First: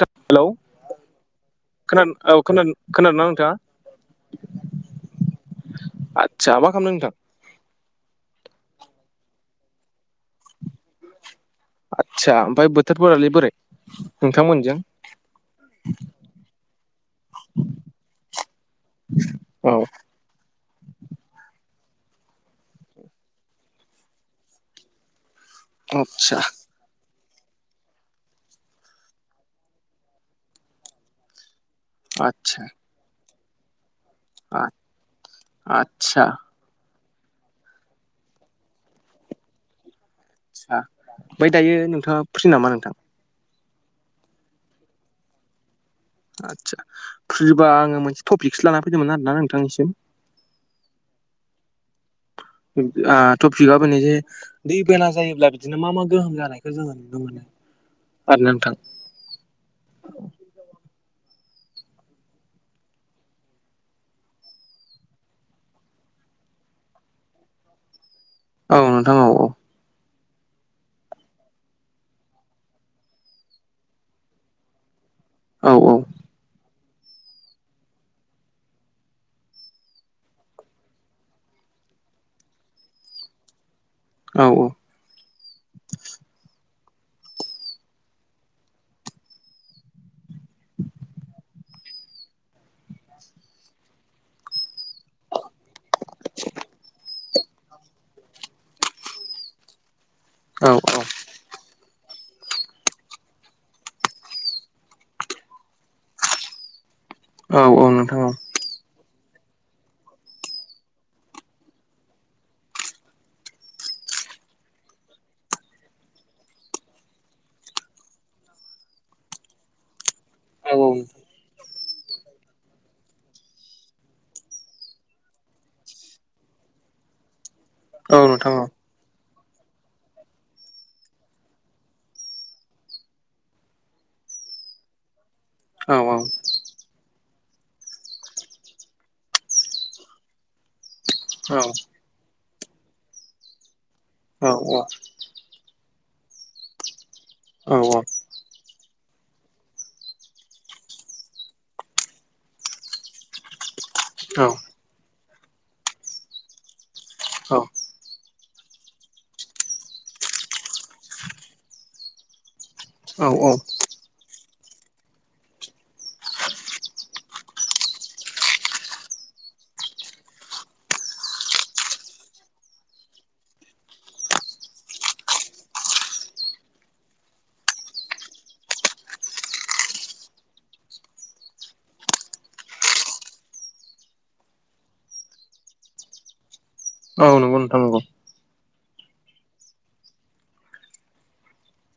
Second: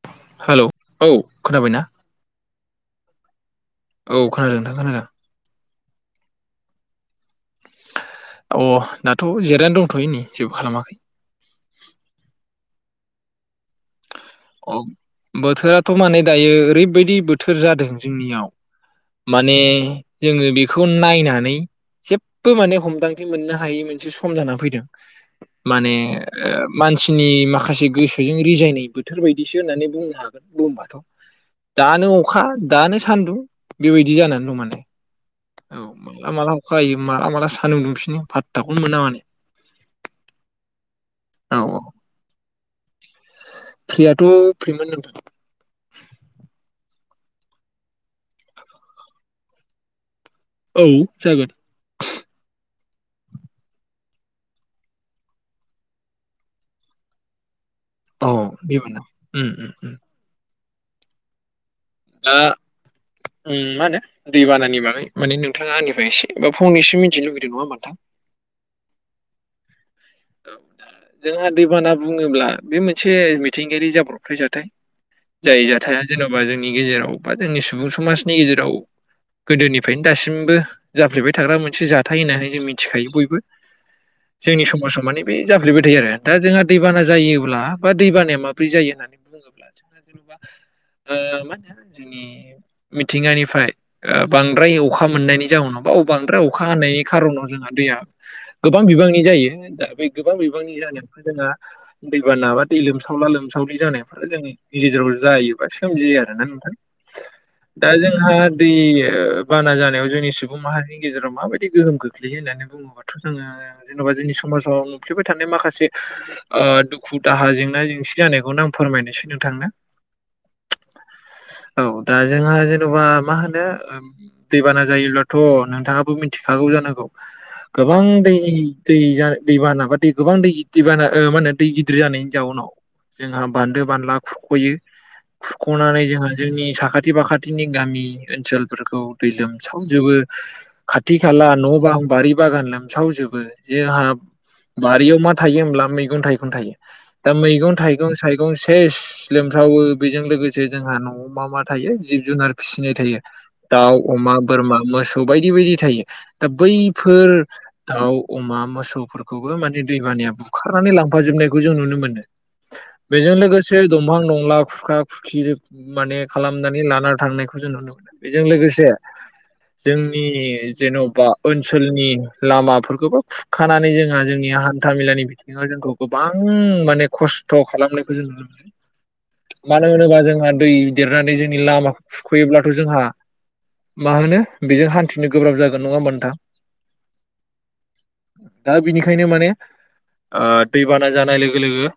थ हेल' हेलौ औ खोनाबायना खोन औ ख खोनादों ना नोंथाङा? औ खोनादों नोंथां खोनादों। आतसा मा खालामदों नोंथां? अ दाथ' जिरायना दंथ'यो नै जेबो खालामाखै। आतसा ओमफाय बोथोर फोरालाय बोरै? नोंथांमोनजों अ बोथोराथ' माने दायो ओरैबायदि बोथोर जादों जोंनियाव माने औ जोङो बेखौ नायनानै जेबबो माने हमदांथि मोननो हायै मोनसे सम जानानै फैदों। माने आदसा मानसिनि माखासे गोसोजों रिजायनाय बोथोर बायदिसो होननानै बुंनो हागोन बुंबाथ' दानो अखा आदसा दानो सान्दुं बेबायदि जानानै दंमाने औ आदसा आदसा माला माला अखा हायो माला माला सानदुंफिनो फादथाखौनो मोना माथो। आसा ओमफ्राय औ दायो औ नोंथाङा फ्रिनामा नोंथां? फ्रियाथ' फ्रिमोन नोंथां। आदसा फ्रिबा आंङो मोनसे टपिकसो लाना फैदोंमोन आरोना नोंथांनिसिम। औ जागोन। आ टपिकआ बेनो जे दै बेला जायोब्ला बिदिनो मा मा गोहोम जानायखौ जोंङो नुनो मोनो। आरो औ नोंथां [unintelligible] ओम ओम ओम ओ ओम माहोनो दैबानानि बागै माने नोंथाङा आंनिफ्राय एसे बाफनैसो मिथिनो लुबैदों नङा होमबा नोंथां औ नोंथां औ औ [inaudible] जोंहा दैबाना बुङोब्ला बे मोनसे मिथिंगायारि जाब्रबथाय जाथाय जाय औ जाथाया जेन'बा जोंनि गेजेराव बा जोंनि सुबुं समाजनि गेजेराव गोदोनिफ्रायनो दासिमबो जाफ्लेबाय थाग्रा मोनसे जाथाय होननानै जों मिथिखायो बयबो औ जोंनि समाजाव माने बे जाफ्लेबाय थायो आरो दा जोंहा दैबाना जायोब्ला बा दैबानाया माबोरै जायो होननानै बुङो ओ माहोनो जोंनि मिथिंगानिफ्राय ओ बांद्राय अखा मोननायनि जाउनाव बा बांद्राय अखा हानायनि खार'नाव जोंहा दैया गोबां बिबांनि जायो। दा बे गोबां औ बिबांनि जानायावथ जोंहा दैबा नाबा दै लोमसावला लोमसावलि जानायफोरा जोंनि गेजेराव जायोबा सोमजियो आरो ना नोंथां। औ औ दा नोंथां जोंहा औ दै बाना जानायाव जोंनि सुबुं माहारिनि गेजेराव माबायदि गोहोम खोख्लैयो होननानै बुङो? बुङबाथ' जोंङो जेनेबा जोंनि समाजाव नुफ्लेबाय थानाय माखासे ओ दुखु दाहा जेंना जेंसि जानायखौनो आं फोरमायनोसै नोंथांनो औ औ औ दा जोंहा जेन'बा मा होनो ओ दैबाना जायोब्लाथ' नोंथाङाबो मिथिखागौ जानांगौ गोबां औ दैनि नोंथां औ दै जानो दै बाना बा दै गोबां दै गिदिर बाना ओ मा होनो दै गिदिर जानायनि जाउनाव जोंहा बान्दो बानला खुख'यो खुरख'नानै जोंहा औ जोंनि साखाथि फाखाथिनि गामि ओनसोलफोरखौ दै लोमसावजोबो खाथि खाला न' औ बां बारि बागान लोमसावजोबो जोंहा औ औ बारियाव मा थायो हब्ला मैगं-थाइगं थायो। दा औ मैगं-थाइगं थाइगं सेस लोमसावो बेजों लोगोसे जोंहा न'आव मा मा थायो जिब जुनार फिसिनाय थायो। दाउ अमा बोरमा मोसौ बायदि बायदि थायो। दा बैफोर दाउ अमा मोसौफोरखौबो माने दैमानाया बुखारनानै लांफाजोबनायखौ जों नुनो मोनो। औ बेजों लोगोसे दंफां दंला खुरखा-खुरखि माने खालामनानै लाना थांनायखौ जों नुनो मोनो। बेजों लोगोसे जोंनि जेन'बा ओनसोलनि लामाफोरखौबोा खुरखानानै जोंहा जोंनि हान्था मेलानि बिथिङाव जोंखौ गोबां माने खस्थ' खालामनायखौ जों नुनो मोनो। मानो होनोबा जोंहा दै देरनानै जोंनि लामाखौ थुखैयोब्लाथ' जोंहा मा होनो बेजों हान्थिनो गोब्राब जागोन नङा होमबा नोंथां औ नंगौ नोंथाङ नंगौ। खायनो माने ओ दैबाना जानाय लोगो लोगो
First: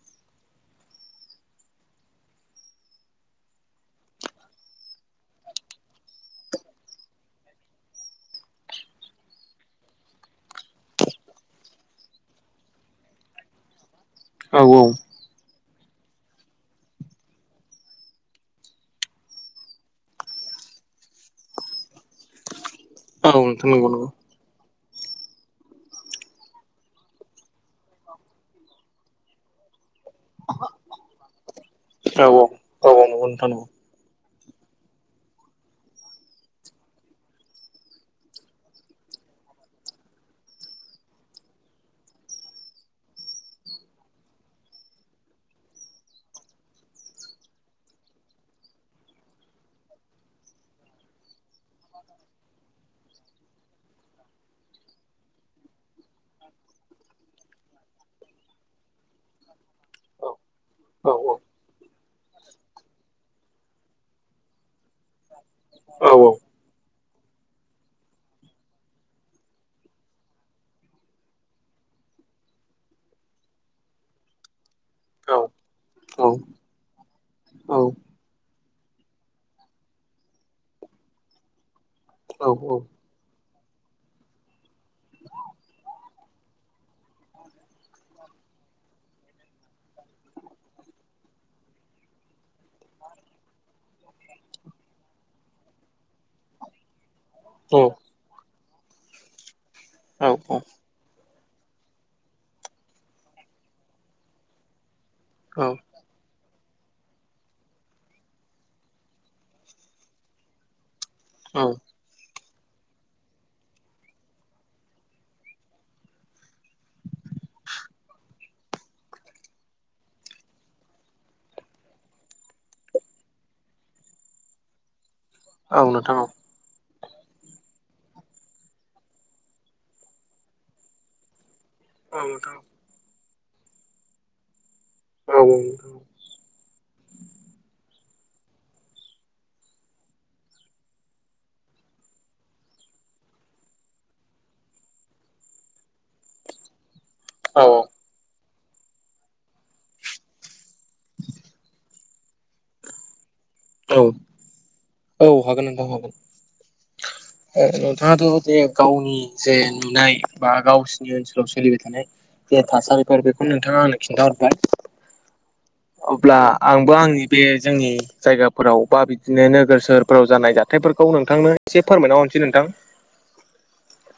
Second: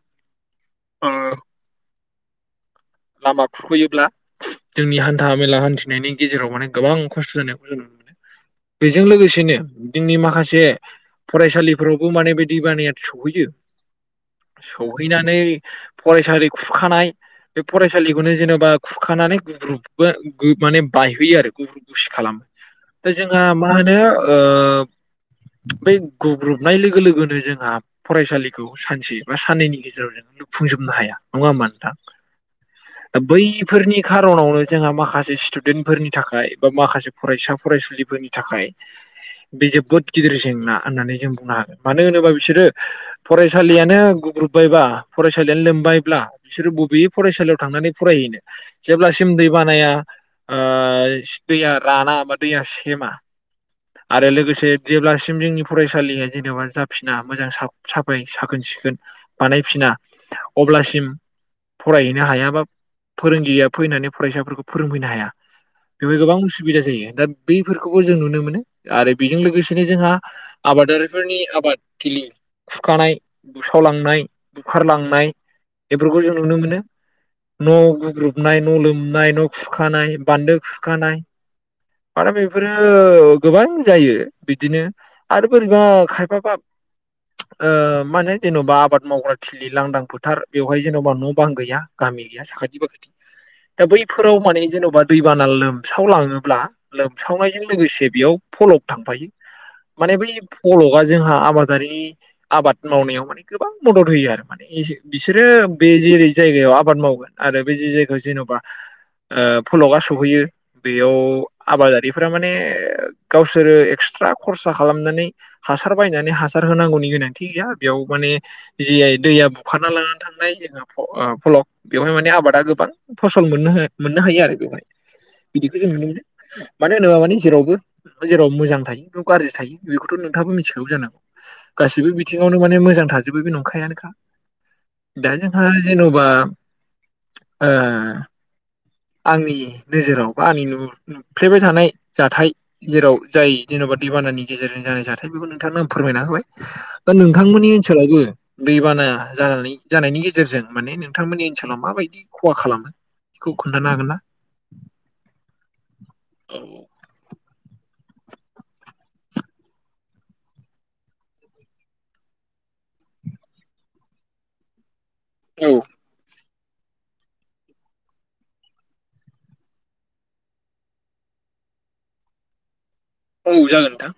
ओ [inaudible] लामा खुरख'योब्ला जोंनि हान्था मेला हान्थिनायनि गेजेराव माने गोबां खस्थ' जानायखौ जों नुनो मोनो। बेजों लोगोसेनो जोंनि माखासे फरायसालि फोरावबो माने बे दैबानाया सहैयो। औ औ फरायसालि खुरखानाय। बे फरायसालिखौनो जेन'बा खुरखानानै गुग्रुुबबो माने बायहोयो आरो। गुग्रुुब [unintelligible] खालाम दा औ जोंहा नोंथां मा नंगौ होनो नंगौ ओ बै गुग्रुब नाय लोगो लोगोनो जोंहा फरायसालिखौ सानसे बा साननैनि गेजेराव जों लुफुंजोबनो हाया नङा होमबा नोंथां। औ औ। दा नंगौ नोंथां नंगौ बैफोरनि खारनावनो जोंहा माखासे स्टुडेन्टफोरनि थाखाय बा माखासे फरायसा फरायसुलिफोरनि थाखाय बे जोबोद गिदिर जेंना होननानै जों बुंनो हागोन मानो होनोबा बिसोरो। फरायसालियानो गुग्रुबायबा, फरायसालियानो लोमबायब्ला बिसोरो बबे फरायसालियाव थांनानै फरायहैनो जेब्लासिम दै बानाया। ओ दैया राना बा दैया सेमा आरो लोगोसे जेब्लासिम जोंनि फरायसालिया जेनेबा जाफिना मोजां साब-साफाय साखोन-सिखोन। बानायफिना औ औ अब्लासिम फरायहैनो हाया बा फोरोंगिरिया फैनानै फरायसाफोरखौ फोरोंफैनो हाया। औ बेवहाय गोबां उसुबिदा जायो दा बैफोरखौबो जों नुनो मोनो आरो बेजों लोगोसेनो जोंहा आबादारिफोरनि आबादथिलि खुखानाय बुसावलांनाय बुखारलांनाय बेफोरखौ जों नुनो मोनो। न' गुग्रुबनाय, न' लोमनाय, न' खुरखानाय, बान्दो खुरखानाय, माने बेफोरो गोबां जायो। बिदिनो आरो बोरैबा खायफाबा ओ माने जेन'बा आबाद मावग्रा थि लि लांदां फोथार बेवहाय जेन'बा न' बां गैया गामि गैया साखाथि बाखाथि। दा बैफोराव माने जेन'बा दैबाना लोमसावलाङोब्ला लोमसावनायजों लोगोसे बेयाव फलक थांफायो। माने औ बै फलगा जोंहा आबादारि आबाद मावनायाव माने गोबां मदद होयो आरो माने। एसे बिसोरो बे जेरै जायगायाव आबाद मावगोन आरो बे जे जायगा जेन'बा। ओ फलगआ सहैयो। बेयाव औ आबादारिफोरा माने गावसोरो एक्सट्रा खरसा खालामनानै हासार बायनानै हासार होनांगौनि गोनांथि गैया बेयाव माने जि दैया बुखारना लानानै थांनाय जोंहा फ ओ फलक बेवहाय माने आबादा गोबां फसल मोननोहो मोननो हायो आरो बेबायदि बिदिखौ औ जों नुनो नोंथां औ मोनो नोंथां औ मानो होनोबा माने जेरावबो जेराव मोजां थायो बेयाव गाज्रि थायो बेखौथ' नो थाङा मिथिखागौ जानांगौ गाससिबो हागोन बिथिङावनो माने मोजां थाजोबो बे नंखायानोखा दा जोंहा जेन'बा ओ आंनि नोजोराव बा आंनि नु-नु-नुफ्लेबाय थानाय जाथाय जेराव जाय जेन'बा दैबानानि गेजेरजों जानाय जाथाय बेखौ नोंथांनो आं फोरमायना होबाय दा नोंथांमोननि ओनसोलावबो दैबाना जानानै जानायनि गेजेरजों माने नोंथांमोननि ओनसोलाव माबायदि खहा खालामो। बेखौ खोन्थानो हागोनना? औ हागोन नोंथां हागोन। औ। ओ नोंथाङाथ' जे गावनि जे नुनाय बा गावसिनि ओनसोलाव सोलिबाय थानाय जे थासारिफोर बेखौ नोंथाङा आंनो खिन्थाहरबाय। औ। अब्ला आंबो आंनि बे जोंनि जायगाफोराव बा बिदिनो नोगोर सोहोरफोराव जानाय जा थायफोरखौ नोंथांनो एसे फोरमायना हरनोसै नोंथां। औ जागोन नोंथां।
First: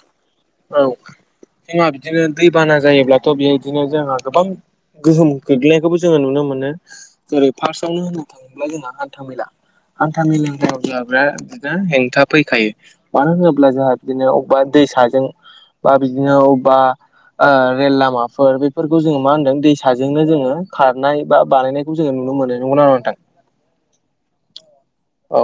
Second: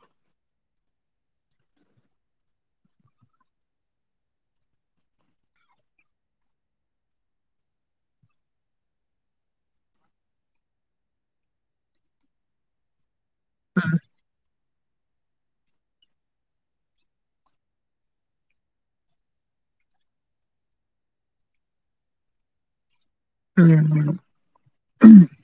औ जोंहा बिदिनो दैबाना जायोब्लाथ' बेदिनो जोंहा गोबां गोहोम गोग्लैनायखौबो जोङो नुनो मोनो जेरै फार्स्टआवनो होननो थाङोब्ला जोंहा हान्था मेला हान्था मेेलों मावब्ला बिराद बिदिनो हेंथा फैखायो मानो होनोब्ला जोंहा बिदिनो अबा दैसाजों बा बिदिनो अबा ओ रेल लामाफोर बेफोरखौ जोङो मा होनदों दैसाजोंनो जोङो खारनाय बा बानायनाय जो नुनो मोनो नंगौ नोंथां। उम औ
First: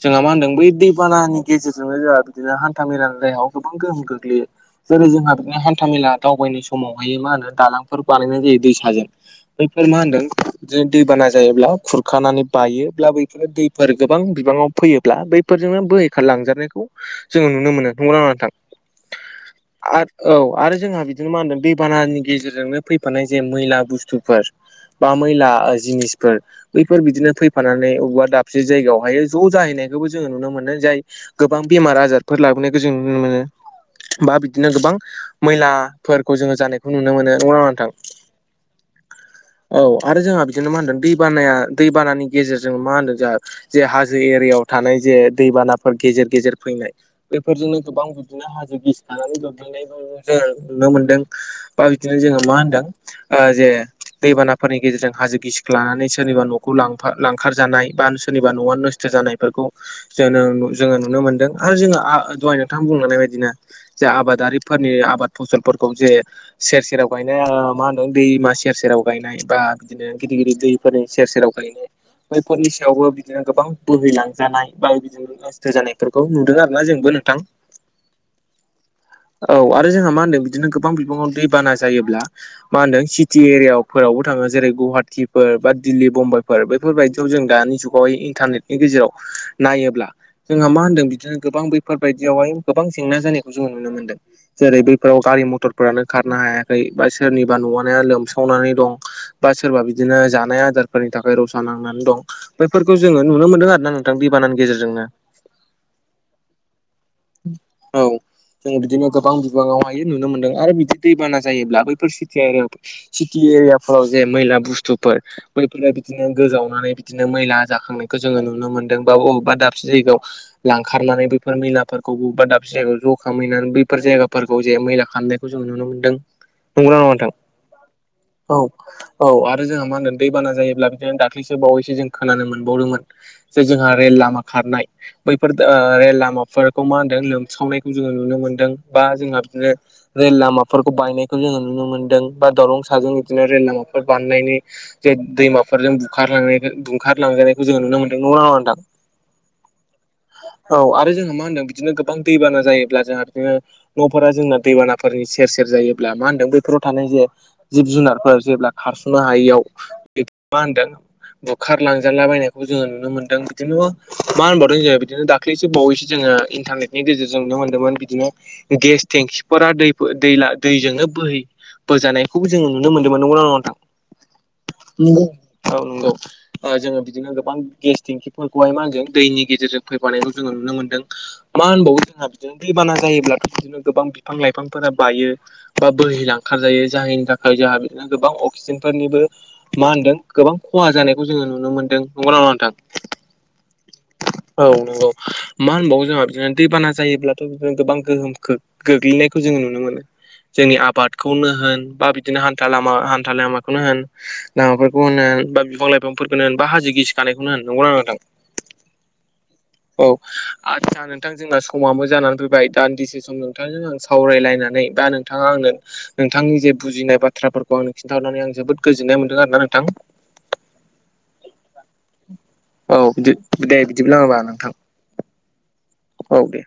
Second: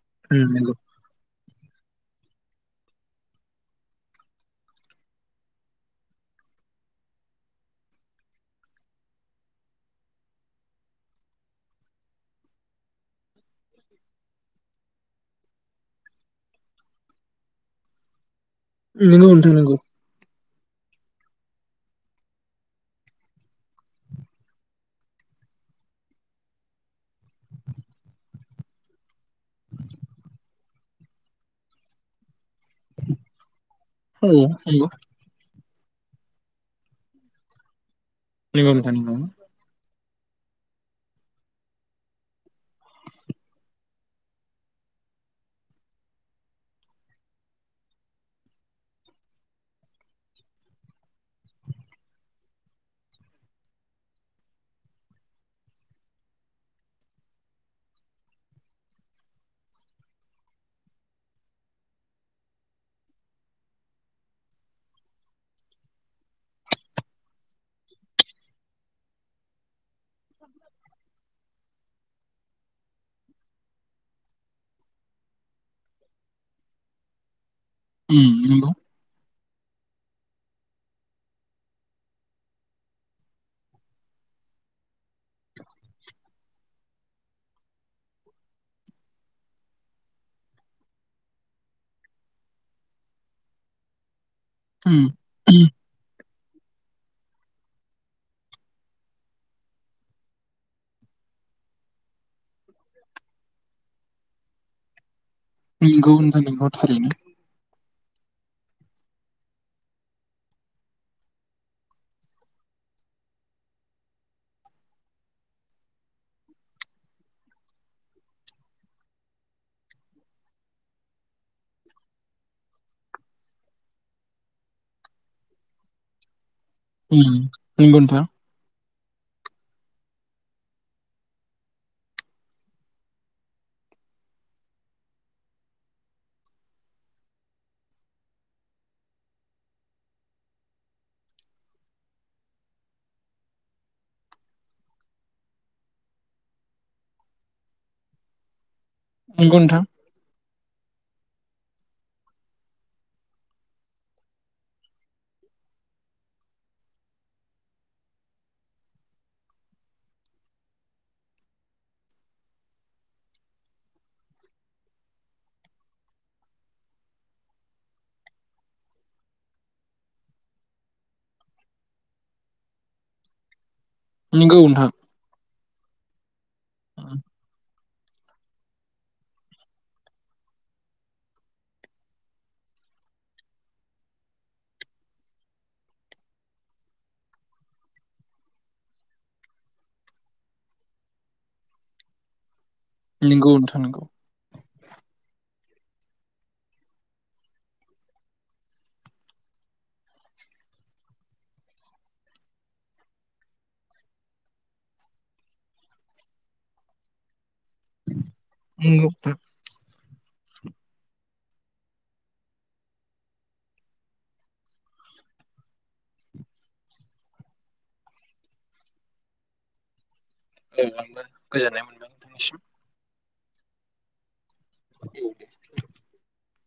जोंहा मा उम होनदों बै नंगौ दैबानानि गेजेरजों बिदिनो जोंहा बिदिनो हान्था मेलानि देहायाव गोबां गोहोम गोग्लैयो जेरै जोंहा बिनो हान्था मेला दावबायनाय समावहाय मा होनो दालांफोर बानायनाय जायो दैसाजों बैफोर मा होनदों बिदिनो दैबाना जायोब्ला खुरखानानै बायोब्ला बैफोरो दैफोर गोबां बिबाङाव फैयोब्ला बैफोरजोंनो बोहैखारलांजानायनायखौ जोङो नुनो मोनो नंगौ नङा नोंथां। नंगौ नोंथां नगौ। आरो औ आरो जोंहा बिदिनो मा होनदों दैबानानि गेजेरजोंनो फैफानाय जे मैला बुस्थुफोर बा मैला जिनिसफोर बैफोर बिदिनो फैफानानै अबेबा दाबसे जायगायावहाय ज' जाहैनायखौबो जोङो नुनो मोनो जाय गोबां बेमार आजारफोर लाबोनाय जों नुनो मोनो औ बा बिदिनो नंगौ गोबां मैलाफोरखौ जोङो जानायखौ नुनो मोनो नङा नोंथां। नोंगौ नोंथां नोंगौ औ आरो जोंहा बिदिनो मा होनदों दै बाना दैबानानि गेजेरजों मा होनदों जोंहा जे हाजो एरियायाव थानाय जे दैबानाफोर गेजेर गेजेर फैनाय बेफोरजोंनो गोबां बिदिनो हाजो गिसिखानानै गोग्लैफैनाय जोङो नुनो मोनदों बा बिदिनो जोङो मा होनदों ओ जे दैबानाफोरनि गेजेरजों हाजो गिसिख्लानानै सोरनिबा न'खौ ल लांखारजानाय बा सोरनिबा न'आनो जानायफोरखौ जो जोङो नुनो मोनदों आरो जोङो दहाय नोंथां बुंलांनाय बायदिनो जे आबादारिफोरनि आबाद फसलफोरखौ जे सेर सेराव गायनाय मा होनदों दैमा सेर सेराव गायनाय बा बिदिनो गिदिर गिदिर दैफोरनि सेर सेराव गायनाय बैफोरनि सायावबो बिदिनो गोबां बोहैलांजानाय बा बिदिनो गोजानायफोरखौ नुदों आरोना जोंबो नोंथां। उम हो औ आरो जोंहा मा होनदों बिदिनो गोबां बिबाङाव दैबाना जायोब्ला मा होनदों सिटि एरियाफोरावबो थाङो जेरै गुवाहाटिफोर बा दिल्ली बुम्बाइफोर बे बेफोरबायदियाव जों दानि जुगावहाय इन्टारनेटनि गेजेराव नायोब्ला जोंहा मा होन्दों बिदिनो गोबां बैफोरबायायदियावहाय गोबां जेंना जानायखौ जों नुनो मोनदों जेरै उम बैफोराव गारि मथरफोरानो खारनो हायाखै बा सोरनिबा न'वानो लोमसावनानै दं बा सोरबा बिदिनो जानाय आदारफोरनि थाखाय रसा नांनानै दं बेैफोरखौ जोङो नुनो मोनदों आरो ना नोंथां दैबानानि गेजेरजोंनो नंगौ नोंथां नंगौ थारैनो औ जों बिदिनो गोबां बिबाङावहाय नुनो मोनदों आरो बिदि दैबाना जायोब्ला बैफोर सथिया आरो सिटि एरियाफोराव ज मैला बुस्तुफोर बैफोर बिदिनो गोजावनानै बिदिनो मैला जाखांनायखौ जोङो नुनो मोनदों बा बबेबा दाबसे जायगायाव लांखारनानै बेफोर मैला फोरफोरखौ बा दाबसे जायगायाव ज' खैनानै बैफोर जायगाफोरखौ जे मैला खालामनायखौ जों नुनो मोन्दों। नंगौना नङा उम नंगौ नोंथां। औ औ आरो जोंहा मा होनदों दैबाना जायोब्ला बिदिनो दाख्लैसो बावैसो जों खोनानो मोनबावदोंमोन जे जोंहा रेल लामा खारनाय बैफोर ओ रेल लामाफोर खौ मा होनदों लोमसावनायखौ जोङो नुनो मोन्दों बा जोंहा बिदिनो रेल लामाफोरखौ बायनायखौ जोङो नुनो मोन्दों बा दलं साजों बिदिनो रेल लामाफोर बानायनायनि जे दैमाफोरजों बुखारलांनाय बुखारलांजानायखौ जोङो नुनो मोनदों नङा [unintelligible] नोंथां नंगौ नोंथां औ आरो जोंहा मा होनदों बिदिनो गोबां दैबाना जायोब्ला जोंहा [unintelligible] नो न'फोरा जोंना दैबानाफोरनि सेर सेर जायोब्ला मा होनदों बैफोराव थानाय जे जिब जुनारफोर जेब्ला खारस'नो हायियाव [unintelligible] मा होनदों बुखार लांजाला बायनायखौ जोङो नुनो मोनदों बिदिनो मा होनबावदों जोङो बिदिनो दाख्लैसो बावैसो जोङो इन्टारनेटनि गेजेरजों नुनो मोन्दोंमोन बिदिनो गेस टेंखिफोरा दै दैला दैजोंनो बोहै बोजानायखौबो जोंङो नुनो मोनदोंमोन नंगौना नङा नोंथां नोंगौ नोंथां नंगौ औ नंगौ ओ जोङो नंगौ बिदिनो गोबां गेस थेंखिफोरखौहाय मा होनगोन दैनि गेजेरजों फैबानायखौ जोङो नुनो मोनदों मा होनबावो जोंहा बिदिनो दैबाना जायोब्ला बि बिदिनो गोबां बिफां लाइफांफोरा बायो बा बोहिलांखार जायो जायनि थाखाय जोंहा बिदिनो गोबां अक्सिजेनफोरनिबो मा होनदों गोबां खहा जानायखौ जोङो नुनो मोन्दों नंगौना नङा नोंथां नंगौ नोंथां औ नोंगौ मा होनबावो जोंहा दैबाना जायोब्लाथ' बि गोबां गोहोम खो गोग्लैनायखौ जोङो नुनो मोनो जोंनि आबादखौनो होन बा बिदिनो हान्थालामा हान्था लामाखौनो होन लामाफोरखौ होन बा बिफां लाइफांफोरखौ होन बा हाजो गिसि खानायखौनो होन नंगौना नोंथां नंगौ नोंथां औ आदसा नोंथां जोंहा समावो जानानै फैबाय दान्दिसे सम नोंथांजों आं सावरायलायनानै बा नोंथाङा आंनो नोंथांनि जे बुजिनाय बाथ्राफोरखौ आं खिन्थाहरानानै आं जोबोद गोजोननाय मोन्दों आरो ना नोंथां औ आङो गोजोननाय [unintelligible] औ बिदि दे बिदिब्ला नोंथां औ दे औ दे